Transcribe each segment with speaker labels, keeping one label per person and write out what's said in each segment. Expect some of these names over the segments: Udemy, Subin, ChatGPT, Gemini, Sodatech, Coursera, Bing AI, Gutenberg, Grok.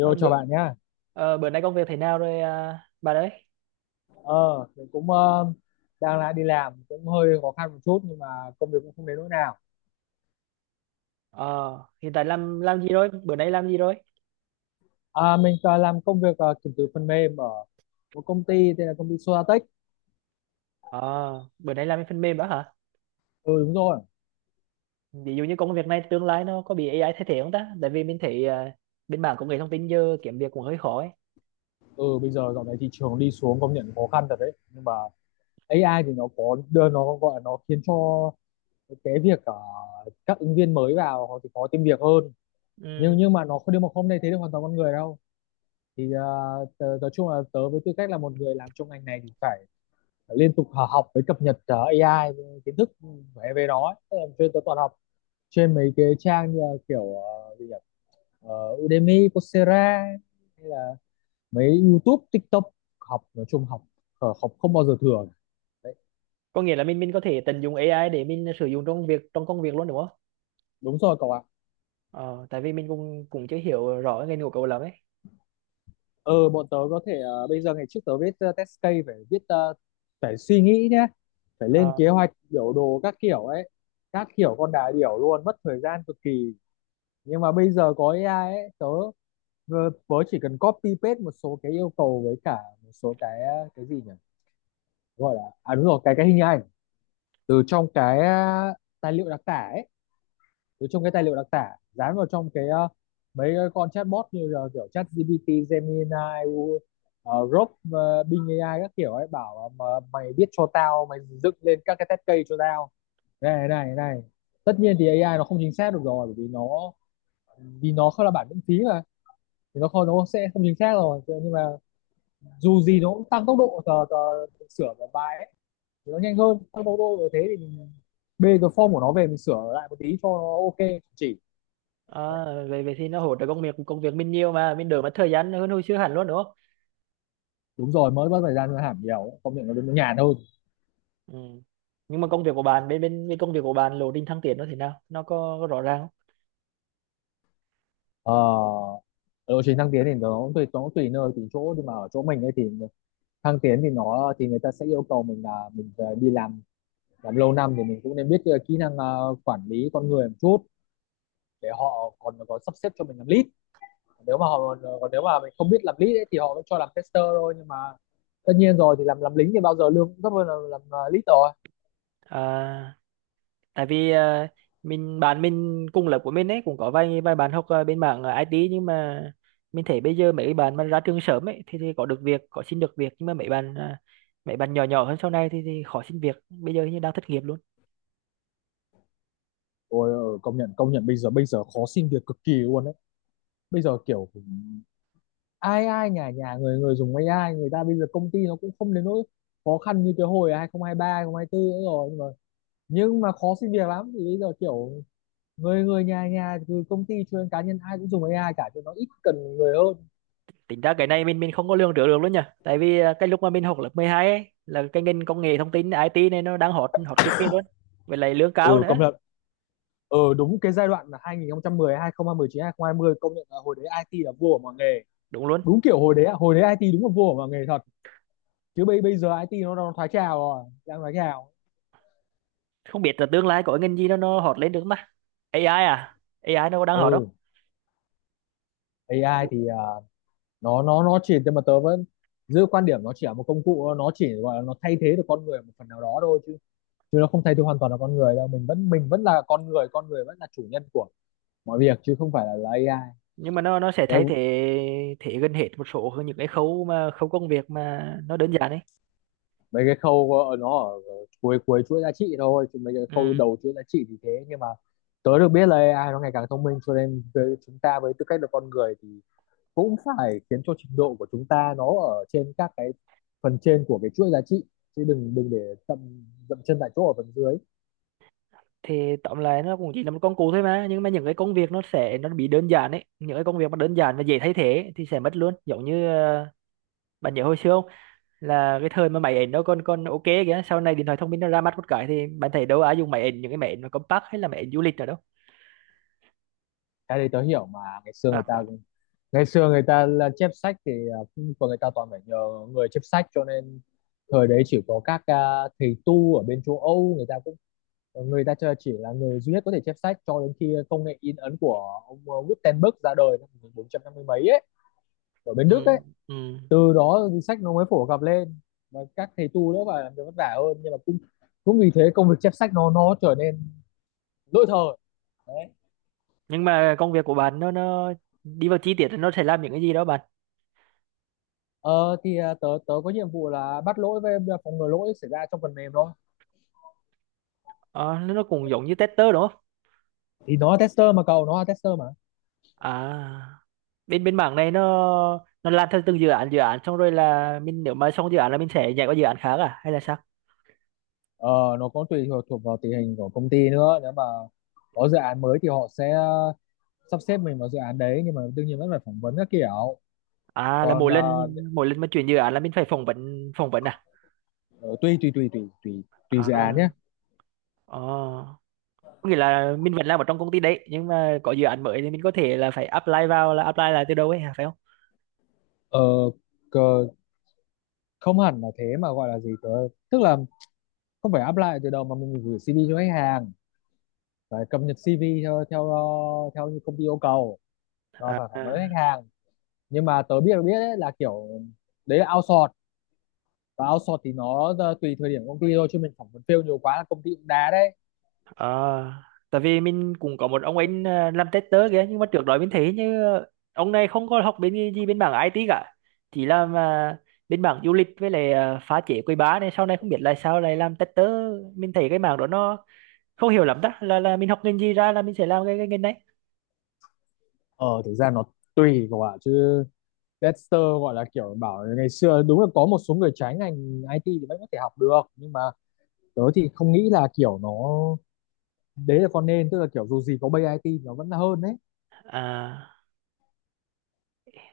Speaker 1: Ờ,
Speaker 2: chào
Speaker 1: bữa
Speaker 2: bạn nhá.
Speaker 1: bữa nay công việc thế nào rồi, à, bà đấy?
Speaker 2: Ờ, mình cũng đang lại đi làm cũng hơi khó khăn một chút nhưng mà công việc cũng không đến nỗi nào.
Speaker 1: ờ Hiện tại làm gì rồi, bữa nay làm gì rồi?
Speaker 2: À, mình làm công việc kiểm thử phần mềm ở một công ty tên là công ty Sodatech.
Speaker 1: Ờ Bữa nay làm cái phần mềm đó hả?
Speaker 2: Ừ đúng rồi.
Speaker 1: Ví dụ như công việc này tương lai nó có bị AI thay thế không ta? Tại vì mình thấy bên mảng công nghệ thông tin giờ kiếm việc cũng hơi khó ấy.
Speaker 2: Ừ, bây giờ dạo này thị trường đi xuống, công nhận khó khăn thật đấy. Nhưng mà AI thì nó có đưa, nó gọi là nó khiến cho cái việc các ứng viên mới vào họ thì khó tìm việc hơn. Nhưng
Speaker 1: Ừ.
Speaker 2: nhưng mà nó không, nhưng mà không thay thế được hoàn toàn con người đâu. Thì nói chung là tớ với tư cách là một người làm trong ngành này thì phải liên tục học với cập nhật AI, kiến thức về về nó ấy. Tức là tôi toàn học trên mấy cái trang như kiểu ờ, gì nhỉ Udemy, Coursera, hay là mấy YouTube, TikTok. Học nói chung, học học không bao giờ thừa đấy.
Speaker 1: Có nghĩa là mình có thể tận dụng AI để mình sử dụng trong việc, trong công việc luôn đúng không?
Speaker 2: Đúng rồi cậu ạ.
Speaker 1: Ờ Tại vì mình cũng cũng chưa hiểu rõ cái ngành của cậu lắm ấy.
Speaker 2: Ờ bọn tớ có thể bây giờ ngày trước tớ viết test case phải viết phải suy nghĩ nhé, phải lên
Speaker 1: Ờ.
Speaker 2: kế hoạch biểu đồ các kiểu ấy, các kiểu con đà điểu luôn, mất thời gian cực kỳ. Nhưng mà bây giờ có AI ấy, tớ Vờ- Vớ chỉ cần copy paste một số cái yêu cầu với cả một số cái gì nhỉ? Gọi là à đúng rồi, cái hình ảnh từ trong cái tài liệu đặc tả ấy, từ trong cái tài liệu đặc tả dán vào trong cái mấy cái con chatbot như là kiểu ChatGPT, Gemini, U- Grok, Bing AI các kiểu ấy, bảo là mà mày biết cho tao, mày dựng lên các cái test case cho tao. Này này này. Tất nhiên thì AI nó không chính xác được rồi, bởi vì nó, vì nó không là bản miễn phí mà, thì nó không, nó sẽ không chính xác rồi. Thế nhưng mà dù gì nó cũng tăng tốc độ, tờ, tờ sửa một bài ấy thì nó nhanh hơn, tăng tốc độ như thế thì mình bê cái form của nó về mình sửa lại một tí cho nó ok chỉ
Speaker 1: À,
Speaker 2: đấy.
Speaker 1: về về thì nó hỗ trợ công việc, công việc mình nhiều mà mình đỡ mất thời gian hơn hồi xưa hẳn luôn đúng?
Speaker 2: Đúng rồi, mới mất thời gian nó hẳn nhiều, công nhận nó đến nó nhàn hơn.
Speaker 1: Ừ. Nhưng mà công việc của bạn, bên bên bên công việc của bạn lộ trình thăng tiến nó thế nào? Nó có rõ ràng không?
Speaker 2: ờ lộ trình thăng tiến thì nó tùy, nó tùy nơi tùy chỗ, nhưng mà ở chỗ mình ấy thì thăng tiến thì nó thì người ta sẽ yêu cầu mình là mình phải đi làm lâu năm thì mình cũng nên biết kỹ năng quản lý con người một chút, để họ còn có sắp xếp cho mình làm lead. Nếu mà họ còn, nếu mà mình không biết làm lead ấy, thì họ mới cho làm tester thôi, nhưng mà tất nhiên rồi thì làm lính thì bao giờ lương cũng thấp hơn là làm lead rồi.
Speaker 1: À, tại vì à, mình bạn mình cùng lớp của mình ấy cũng có vài vài bạn học bên mảng IT, nhưng mà mình thấy bây giờ mấy bạn mà ra trường sớm ấy thì có được việc, có xin được việc, nhưng mà mấy bạn mấy bạn nhỏ nhỏ hơn sau này thì khó xin việc. Bây giờ hình như đang thất nghiệp luôn.
Speaker 2: Ôi, công nhận, công nhận bây giờ, bây giờ khó xin việc cực kỳ luôn đấy. Bây giờ kiểu ai ai nhà nhà người người dùng AI, người ta bây giờ công ty nó cũng không đến nỗi khó khăn như cái hồi 2023 2024 nữa rồi. Nhưng mà, nhưng mà khó xin việc lắm, thì bây giờ kiểu người người nhà nhà, từ công ty cho đến cá nhân ai cũng dùng AI cả, cho nó ít cần người hơn.
Speaker 1: Tính ra cái này mình không có lường trước được luôn nhỉ. Tại vì cái lúc mà mình học lớp 12 ấy, là cái ngành công nghệ thông tin, IT này nó đang hot hot cực kỳ luôn. Với lại lương
Speaker 2: Ừ,
Speaker 1: cao nữa.
Speaker 2: công nhận. Đúng cái giai đoạn là hai hai hai nghìn nghìn mười mười chín hai nghìn 2019 2020 công nhận là hồi đấy IT là vua của mọi nghề.
Speaker 1: Đúng luôn.
Speaker 2: Đúng kiểu hồi đấy, hồi đấy IT đúng là vua của mọi nghề thật, chứ bây bây giờ IT nó thoái trào rồi, đang thoái trào.
Speaker 1: Không biết là tương lai có ngành gì nó hot lên được không ta? AI, à AI nó có đang hot không?
Speaker 2: Ừ, AI thì nó chỉ, nhưng mà tớ vẫn giữ quan điểm nó chỉ là một công cụ, nó chỉ gọi là nó thay thế được con người một phần nào đó thôi, chứ chứ nó không thay thế hoàn toàn là con người đâu. Mình vẫn, mình vẫn là con người, con người vẫn là chủ nhân của mọi việc, chứ không phải là AI.
Speaker 1: Nhưng mà nó sẽ
Speaker 2: Đấy,
Speaker 1: thay thế thế gần hết một số những cái khâu mà khâu công việc mà nó đơn giản ấy.
Speaker 2: mấy cái khâu nó ở cuối cuối chuỗi giá trị thôi, chứ mấy cái khâu
Speaker 1: Ừ.
Speaker 2: đầu chuỗi giá trị thì thế, nhưng mà tớ được biết là AI nó ngày càng thông minh, cho nên với chúng ta với tư cách là con người thì cũng phải khiến cho trình độ của chúng ta nó ở trên các cái phần trên của cái chuỗi giá trị, chứ đừng đừng để dậm dậm chân tại chỗ ở phần dưới.
Speaker 1: Thì tóm lại nó cũng chỉ là một công cụ thôi, mà nhưng mà những cái công việc nó sẽ nó bị đơn giản ấy, những cái công việc mà đơn giản và dễ thay thế ấy, thì sẽ mất luôn. Giống như bạn nhớ hồi xưa không, là cái thời mà máy ảnh nó còn còn ok kìa, sau này điện thoại thông minh nó ra mắt một cái thì bạn thấy đâu ai dùng máy ảnh, những cái máy ảnh mà compact hay là máy ảnh du lịch nào đâu.
Speaker 2: Cái đấy tớ hiểu mà. Ngày xưa người
Speaker 1: À,
Speaker 2: ta, ngày xưa người ta là chép sách thì của người ta toàn phải nhờ người chép sách, cho nên thời đấy chỉ có các thầy tu ở bên châu Âu, người ta cũng, chỉ là người duy nhất có thể chép sách, cho đến khi công nghệ in ấn của ông Gutenberg ra đời năm 1450 mấy ấy, ở bên Đức
Speaker 1: ừ,
Speaker 2: ấy.
Speaker 1: ừ.
Speaker 2: Từ đó thì sách nó mới phổ cập lên, và các thầy tu nữa phải làm việc vất vả hơn, nhưng mà cũng, cũng vì thế công việc chép sách nó trở nên lỗi thời đấy.
Speaker 1: Nhưng mà công việc của bạn nó đi vào chi tiết thì nó sẽ làm những cái gì đó bạn?
Speaker 2: Tớ tớ có nhiệm vụ là bắt lỗi với phòng ngừa lỗi xảy ra trong phần mềm thôi.
Speaker 1: Ờ, nó cũng giống như tester đúng không?
Speaker 2: Thì nó là tester mà cậu, nó là tester mà.
Speaker 1: À, bên bên mảng này nó làm theo từng dự án, dự án xong rồi là mình, nếu mà xong dự án là mình sẽ nhảy qua dự án khác à, hay là sao?
Speaker 2: ờ, nó có tùy thuộc thuộc vào tình hình của công ty nữa. Nếu mà có dự án mới thì họ sẽ sắp xếp mình vào dự án đấy, nhưng mà đương nhiên vẫn phải phỏng vấn các kiểu.
Speaker 1: À, là
Speaker 2: Còn
Speaker 1: mỗi lần, mỗi lần mà chuyển dự án là mình phải phỏng vấn à?
Speaker 2: tùy tùy tùy tùy tùy tùy dự án nhé.
Speaker 1: À. Ờ, có nghĩa là mình vẫn làm ở trong công ty đấy nhưng mà có dự án mới thì mình có thể là phải apply vào, là apply lại từ đầu ấy hả, phải không?
Speaker 2: ờ, cờ, không hẳn là thế, mà gọi là gì tớ, tức là không phải apply từ đầu mà mình gửi CV cho khách hàng, phải cập nhật CV theo theo theo như công ty yêu cầu, rồi phải phỏng vấn
Speaker 1: À.
Speaker 2: khách hàng. Nhưng mà tớ biết biết ấy, là kiểu đấy là outsource, và outsource thì nó tùy thời điểm công ty thôi, chứ mình phỏng vấn fail nhiều quá là công ty cũng đá đấy.
Speaker 1: Ờ, tại vì mình cũng có một ông anh làm tester kìa, nhưng mà trước đó mình thấy như ông này không có học bên gì bên mảng IT cả, chỉ làm bên mảng du lịch với lại phá chế quầy bar này, sau này không biết là sao lại làm tester. Mình thấy cái mảng đó nó không hiểu lắm, đó là mình học ngành gì ra là mình sẽ làm cái ngành đấy.
Speaker 2: Ờ thực ra nó tùy các bạn chứ. Dexter gọi là kiểu bảo là ngày xưa đúng là có một số người trái ngành IT thì vẫn có thể học được, nhưng mà tớ thì không nghĩ là kiểu nó đấy là con, nên tức là kiểu dù gì có bay IT nó vẫn hơn đấy.
Speaker 1: À,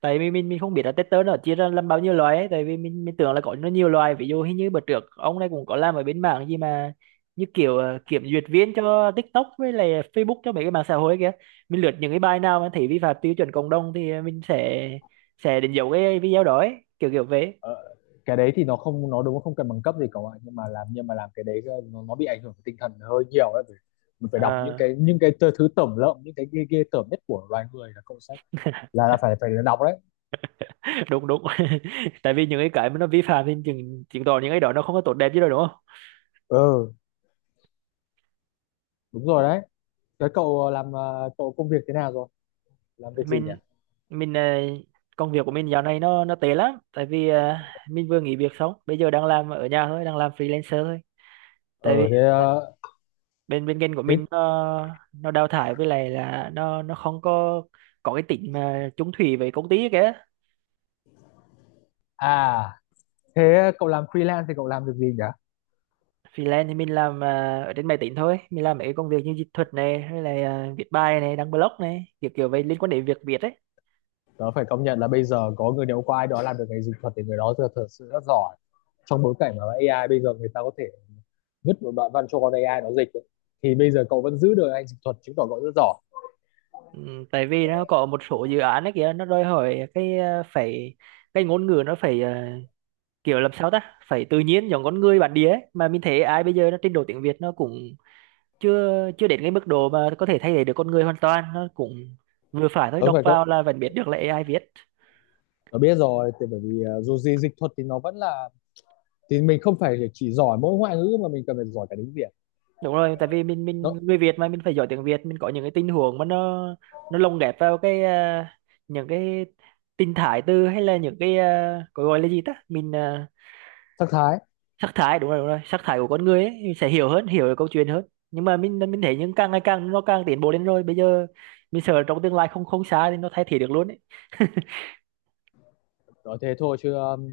Speaker 1: tại vì mình không biết là tester nó chia ra làm bao nhiêu loại ấy, tại vì mình tưởng là có nó nhiều loại. Ví dụ hình như bữa trước ông này cũng có làm ở bên mảng gì mà như kiểu kiểm duyệt viên cho TikTok với lại Facebook, cho mấy cái mạng xã hội kia. Mình lượt những cái bài nào mà thấy vi phạm tiêu chuẩn cộng đồng thì mình sẽ đánh dấu cái video đó ấy, kiểu kiểu vậy.
Speaker 2: ờ, cái đấy thì nó không, nó đúng là không cần bằng cấp gì cả bạn, nhưng mà làm, nhưng mà làm cái đấy nó bị ảnh hưởng tinh thần hơi nhiều đấy. Mình phải đọc những
Speaker 1: Ờ,
Speaker 2: cái, thứ tởm lợm, những cái ghê ghê tởm nhất của loài người là cậu sẽ là phải phải đọc đấy.
Speaker 1: đúng đúng. Tại vì những cái mà nó vi phạm thì chứng chứng tỏ những cái đó nó không có tốt đẹp gì đâu, đúng.
Speaker 2: Ừ đúng rồi đấy. Thế cậu làm cậu công việc thế nào rồi, làm việc gì nhỉ.
Speaker 1: Mình, mình ờ, công việc của mình dạo này nó tệ lắm, tại vì mình vừa nghỉ việc xong, bây giờ đang làm ở nhà thôi, đang làm freelancer thôi.
Speaker 2: ờ
Speaker 1: Tại vì
Speaker 2: thế ờ,
Speaker 1: bên bên kênh của
Speaker 2: thế
Speaker 1: mình nó đào thải, với lại là nó không có cái tính mà chung thủy với công ty kìa.
Speaker 2: à. Thế cậu làm freelance thì cậu làm được gì nhỉ.
Speaker 1: Freelance thì mình làm ở trên máy tính thôi, mình làm mấy công việc như dịch thuật này, hay là viết bài này, đăng blog này, kiểu kiểu vậy liên quan đến việc Việt ấy.
Speaker 2: Tớ phải công nhận là bây giờ có người, nếu có ai đó làm được ngành dịch thuật thì người đó thật, thật sự rất giỏi. Trong bối cảnh mà AI bây giờ, người ta có thể vứt một đoạn văn cho con AI nó dịch ấy, thì bây giờ cậu vẫn giữ được anh dịch thuật chứng tỏ cậu rất giỏi.
Speaker 1: Ừ, tại vì nó có một số dự án ấy kìa, nó đòi hỏi cái phải cái ngôn ngữ nó phải kiểu làm sao ta, phải tự nhiên giống con người bản địa ấy. Mà mình thấy AI bây giờ nó trình độ tiếng Việt nó cũng chưa chưa đến cái mức độ mà có thể thay thế được con người hoàn toàn, nó cũng vừa phải thôi,
Speaker 2: Tớ
Speaker 1: đọc
Speaker 2: phải
Speaker 1: vào
Speaker 2: cậu
Speaker 1: là vẫn biết được là AI viết.
Speaker 2: tớ biết rồi, thì bởi vì dù gì dịch thuật thì nó vẫn là, thì mình không phải chỉ giỏi mỗi ngoại ngữ mà mình cần phải giỏi cả tiếng Việt.
Speaker 1: Đúng rồi, tại vì mình
Speaker 2: Đó,
Speaker 1: người Việt mà, mình phải giỏi tiếng Việt. Mình có những cái tình huống mà nó lồng ghép vào những cái tình thái từ, hay là những cái có gọi là gì ta,
Speaker 2: sắc thái.
Speaker 1: sắc thái, đúng rồi, đúng rồi, sắc thái của con người ấy, mình sẽ hiểu hơn, hiểu được câu chuyện hơn. Nhưng mà mình thấy những càng ngày càng nó càng tiến bộ lên rồi, bây giờ mình sợ trong tương lai không không xa thì nó thay thế được luôn ấy.
Speaker 2: Nói thế thôi, chứ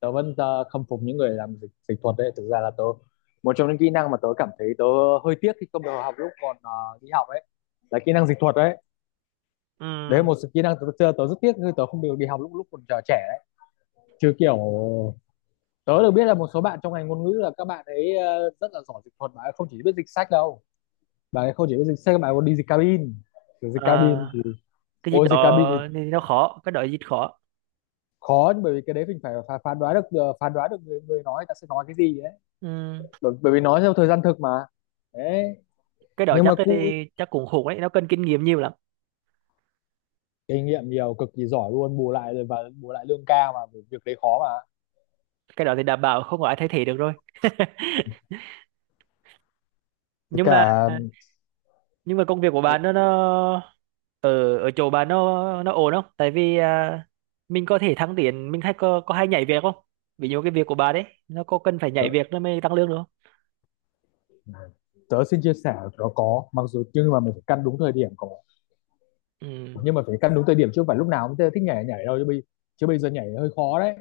Speaker 2: tớ vẫn khâm phục những người làm dịch dịch thuật đấy. Thực ra là tớ, một trong những kỹ năng mà tớ cảm thấy tớ hơi tiếc khi không được học lúc còn đi học ấy, là kỹ năng dịch thuật đấy.
Speaker 1: Ừ.
Speaker 2: Đấy là một kỹ năng tớ, tớ, rất tiếc khi tớ không được đi học lúc, lúc còn trẻ đấy. Chứ kiểu tớ được biết là một số bạn trong ngành ngôn ngữ là các bạn ấy rất là giỏi dịch thuật, mà không chỉ biết dịch sách đâu. Bạn ấy không chỉ biết dịch sách, các bạn còn đi dịch cabin. Kiểu dịch cabin thì,
Speaker 1: À, cái gì
Speaker 2: ôi dịch cabin
Speaker 1: đó thì
Speaker 2: thì
Speaker 1: nó khó, cái đó gì khó.
Speaker 2: khó, bởi vì cái đấy mình phải phán đoán được phán đoán được người, người nói ta sẽ nói cái gì ấy.
Speaker 1: Ừ.
Speaker 2: Bởi vì nói theo thời gian thực mà, đấy.
Speaker 1: Cái đó
Speaker 2: Nhưng
Speaker 1: chắc
Speaker 2: mà cu
Speaker 1: chắc cũng khủng đấy, nó cần kinh nghiệm nhiều lắm.
Speaker 2: kinh nghiệm nhiều cực kỳ, giỏi luôn, bù lại rồi và bù lại lương cao mà, việc đấy khó mà.
Speaker 1: Cái đó thì đảm bảo không có ai thay thế được rồi.
Speaker 2: Với
Speaker 1: Nhưng mà,
Speaker 2: cả
Speaker 1: nhưng mà công việc của
Speaker 2: tớ,
Speaker 1: bạn nó, ở ở chỗ bạn nó ổn không? Tại vì mình có thể thăng tiến, mình hay có hay nhảy việc không? Ví dụ cái việc của bạn đấy, nó có cần phải
Speaker 2: tớ,
Speaker 1: nhảy việc nó mới tăng lương được không?
Speaker 2: tớ xin chia sẻ nó có, mặc dù nhưng mà mình phải căn đúng thời điểm có.
Speaker 1: Ừ,
Speaker 2: Nhưng mà phải căn đúng thời điểm, chứ không phải lúc nào cũng thích nhảy nhảy đâu, chứ bây giờ nhảy hơi khó đấy.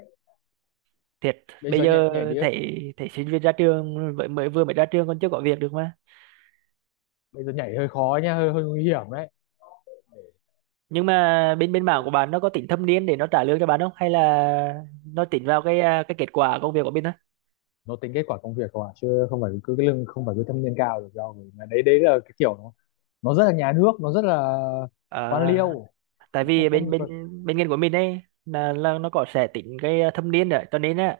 Speaker 1: thiệt
Speaker 2: Bây
Speaker 1: bây
Speaker 2: giờ nhảy
Speaker 1: giờ
Speaker 2: nhảy đi,
Speaker 1: thấy thấy sinh viên ra trường mới mới vừa mới ra trường còn chưa có việc được mà.
Speaker 2: bây giờ nhảy hơi khó nha, hơi hơi nguy hiểm đấy.
Speaker 1: Nhưng mà bên bên mảng của bạn nó có tính thâm niên để nó trả lương cho bạn không, hay là nó tính vào cái cái kết quả công việc của mình thôi?
Speaker 2: Nó tính kết quả công việc không à, chứ không phải cứ cái lương, không phải cứ thâm niên cao được đâu. Mà đấy, đấy là cái kiểu nó rất là nhà nước, nó rất là
Speaker 1: À,
Speaker 2: quan liêu.
Speaker 1: tại
Speaker 2: Nó không,
Speaker 1: vì bên
Speaker 2: không
Speaker 1: bên
Speaker 2: có.
Speaker 1: bên ngành của mình ấy là nó có sẽ tính cái thâm niên, rồi cho nên á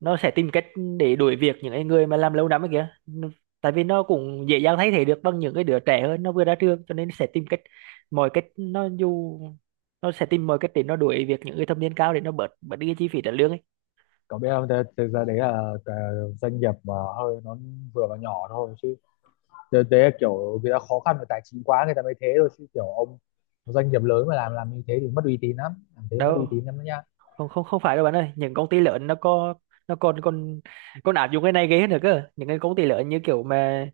Speaker 1: nó sẽ tìm cách để đuổi việc những cái người mà làm lâu năm ấy kìa. Nó- tại vì nó cũng dễ dàng thay thế được bằng những cái đứa trẻ hơn, nó vừa ra trường, cho nên sẽ tìm cách, mọi cách nó dù nó sẽ tìm mọi cách để nó đuổi việc những người thâm niên cao để nó bớt bớt đi cái chi phí trả lương ấy.
Speaker 2: Cậu biết không, thế, thế ra đấy là cái doanh nghiệp mà hơi nó vừa và nhỏ thôi, chứ thế, thế là kiểu người ta khó khăn về tài chính quá người ta mới thế thôi, chứ kiểu ông doanh nghiệp lớn mà làm như thế thì mất uy tín lắm, làm thế mất uy
Speaker 1: Đâu,
Speaker 2: tín lắm đó nha.
Speaker 1: không không không phải đâu bạn ơi, những công ty lớn nó có, nó còn còn còn áp dụng cái này ghê hơn nữa cơ. Những cái công ty lớn như kiểu mà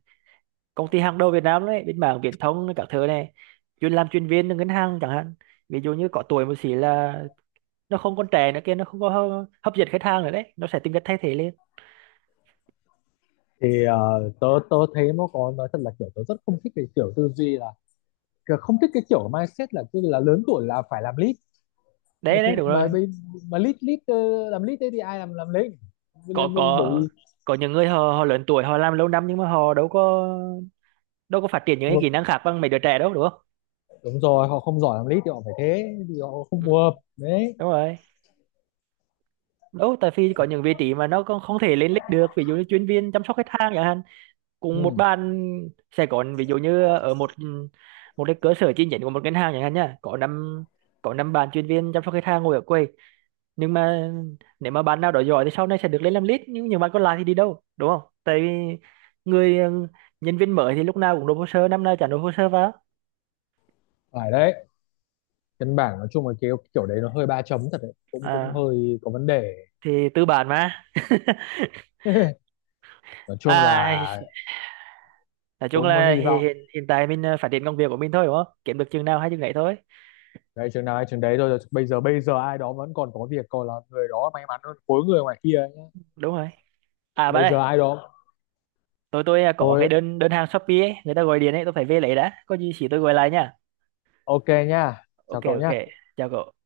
Speaker 1: công ty hàng đầu Việt Nam đấy, bên mảng viễn thông các thứ này, chuyên làm chuyên viên ngân hàng chẳng hạn, ví dụ như có tuổi một xí là nó không còn trẻ nữa kia, nó không có hấp dẫn khách hàng nữa đấy, nó sẽ tìm cách thay thế lên.
Speaker 2: Thì tớ tớ thấy nó có, nói thật là kiểu tớ rất không thích cái kiểu tư duy là, kiểu không thích cái kiểu mindset là cứ là lớn tuổi là phải làm lead. mà
Speaker 1: Đấy đấy đúng
Speaker 2: mà
Speaker 1: rồi,
Speaker 2: bây- mà lead lead ờ, làm lead thế thì ai làm lead,
Speaker 1: có
Speaker 2: bởi
Speaker 1: có
Speaker 2: vì.
Speaker 1: có những người họ họ lớn tuổi, họ làm lâu năm nhưng mà họ đâu có phát triển những cái kỹ năng khác bằng mấy đứa trẻ đâu đúng không.
Speaker 2: Đúng rồi, họ không giỏi làm lead thì họ phải thế, thì họ không
Speaker 1: Ừ,
Speaker 2: phù hợp đấy.
Speaker 1: đúng rồi. Đâu tại vì có những vị trí mà nó không thể lên lịch được, ví dụ như chuyên viên chăm sóc khách hàng chẳng hạn, cùng một
Speaker 2: Ừ,
Speaker 1: bàn sẽ có, ví dụ như ở một một cái cơ sở chi nhánh của một ngân hàng chẳng hạn nhá, có năm, có năm bạn chuyên viên chăm sóc khách hàng ngồi ở quầy, nhưng mà nếu mà bạn nào đó giỏi thì sau này sẽ được lên làm lead, nhưng những bạn còn lại thì đi đâu, đúng không? Tại vì người ừ, nhân viên mới thì lúc nào cũng nộp hồ sơ, năm nào chả nộp hồ sơ vào.
Speaker 2: phải đấy. Căn bản nói chung là cái kiểu đấy nó hơi ba chấm thật đấy, cũng cũng
Speaker 1: À,
Speaker 2: hơi có vấn đề.
Speaker 1: thì tư bản mà.
Speaker 2: Nói chung
Speaker 1: À,
Speaker 2: là
Speaker 1: nói chung
Speaker 2: cũng
Speaker 1: là
Speaker 2: hy
Speaker 1: hi-
Speaker 2: vọng
Speaker 1: hiện hiện tại mình phát triển công việc của mình thôi đúng không, kiếm được chừng nào hay chừng ấy thôi.
Speaker 2: đấy, chừng nào hay chừng đấy thôi. Bây giờ, bây giờ ai đó vẫn còn có việc còn là người đó may mắn hơn khối người ngoài kia ấy.
Speaker 1: Đúng rồi. À bạn
Speaker 2: Bây giờ
Speaker 1: ơi,
Speaker 2: ai đó,
Speaker 1: có cái
Speaker 2: thôi
Speaker 1: đơn đơn hàng Shopee ấy, người ta gọi điện ấy, tôi phải về lấy đã, có gì chỉ tôi gọi lại nha.
Speaker 2: ok nha, chào
Speaker 1: Ok
Speaker 2: cậu
Speaker 1: ok,
Speaker 2: nhá.
Speaker 1: chào cậu.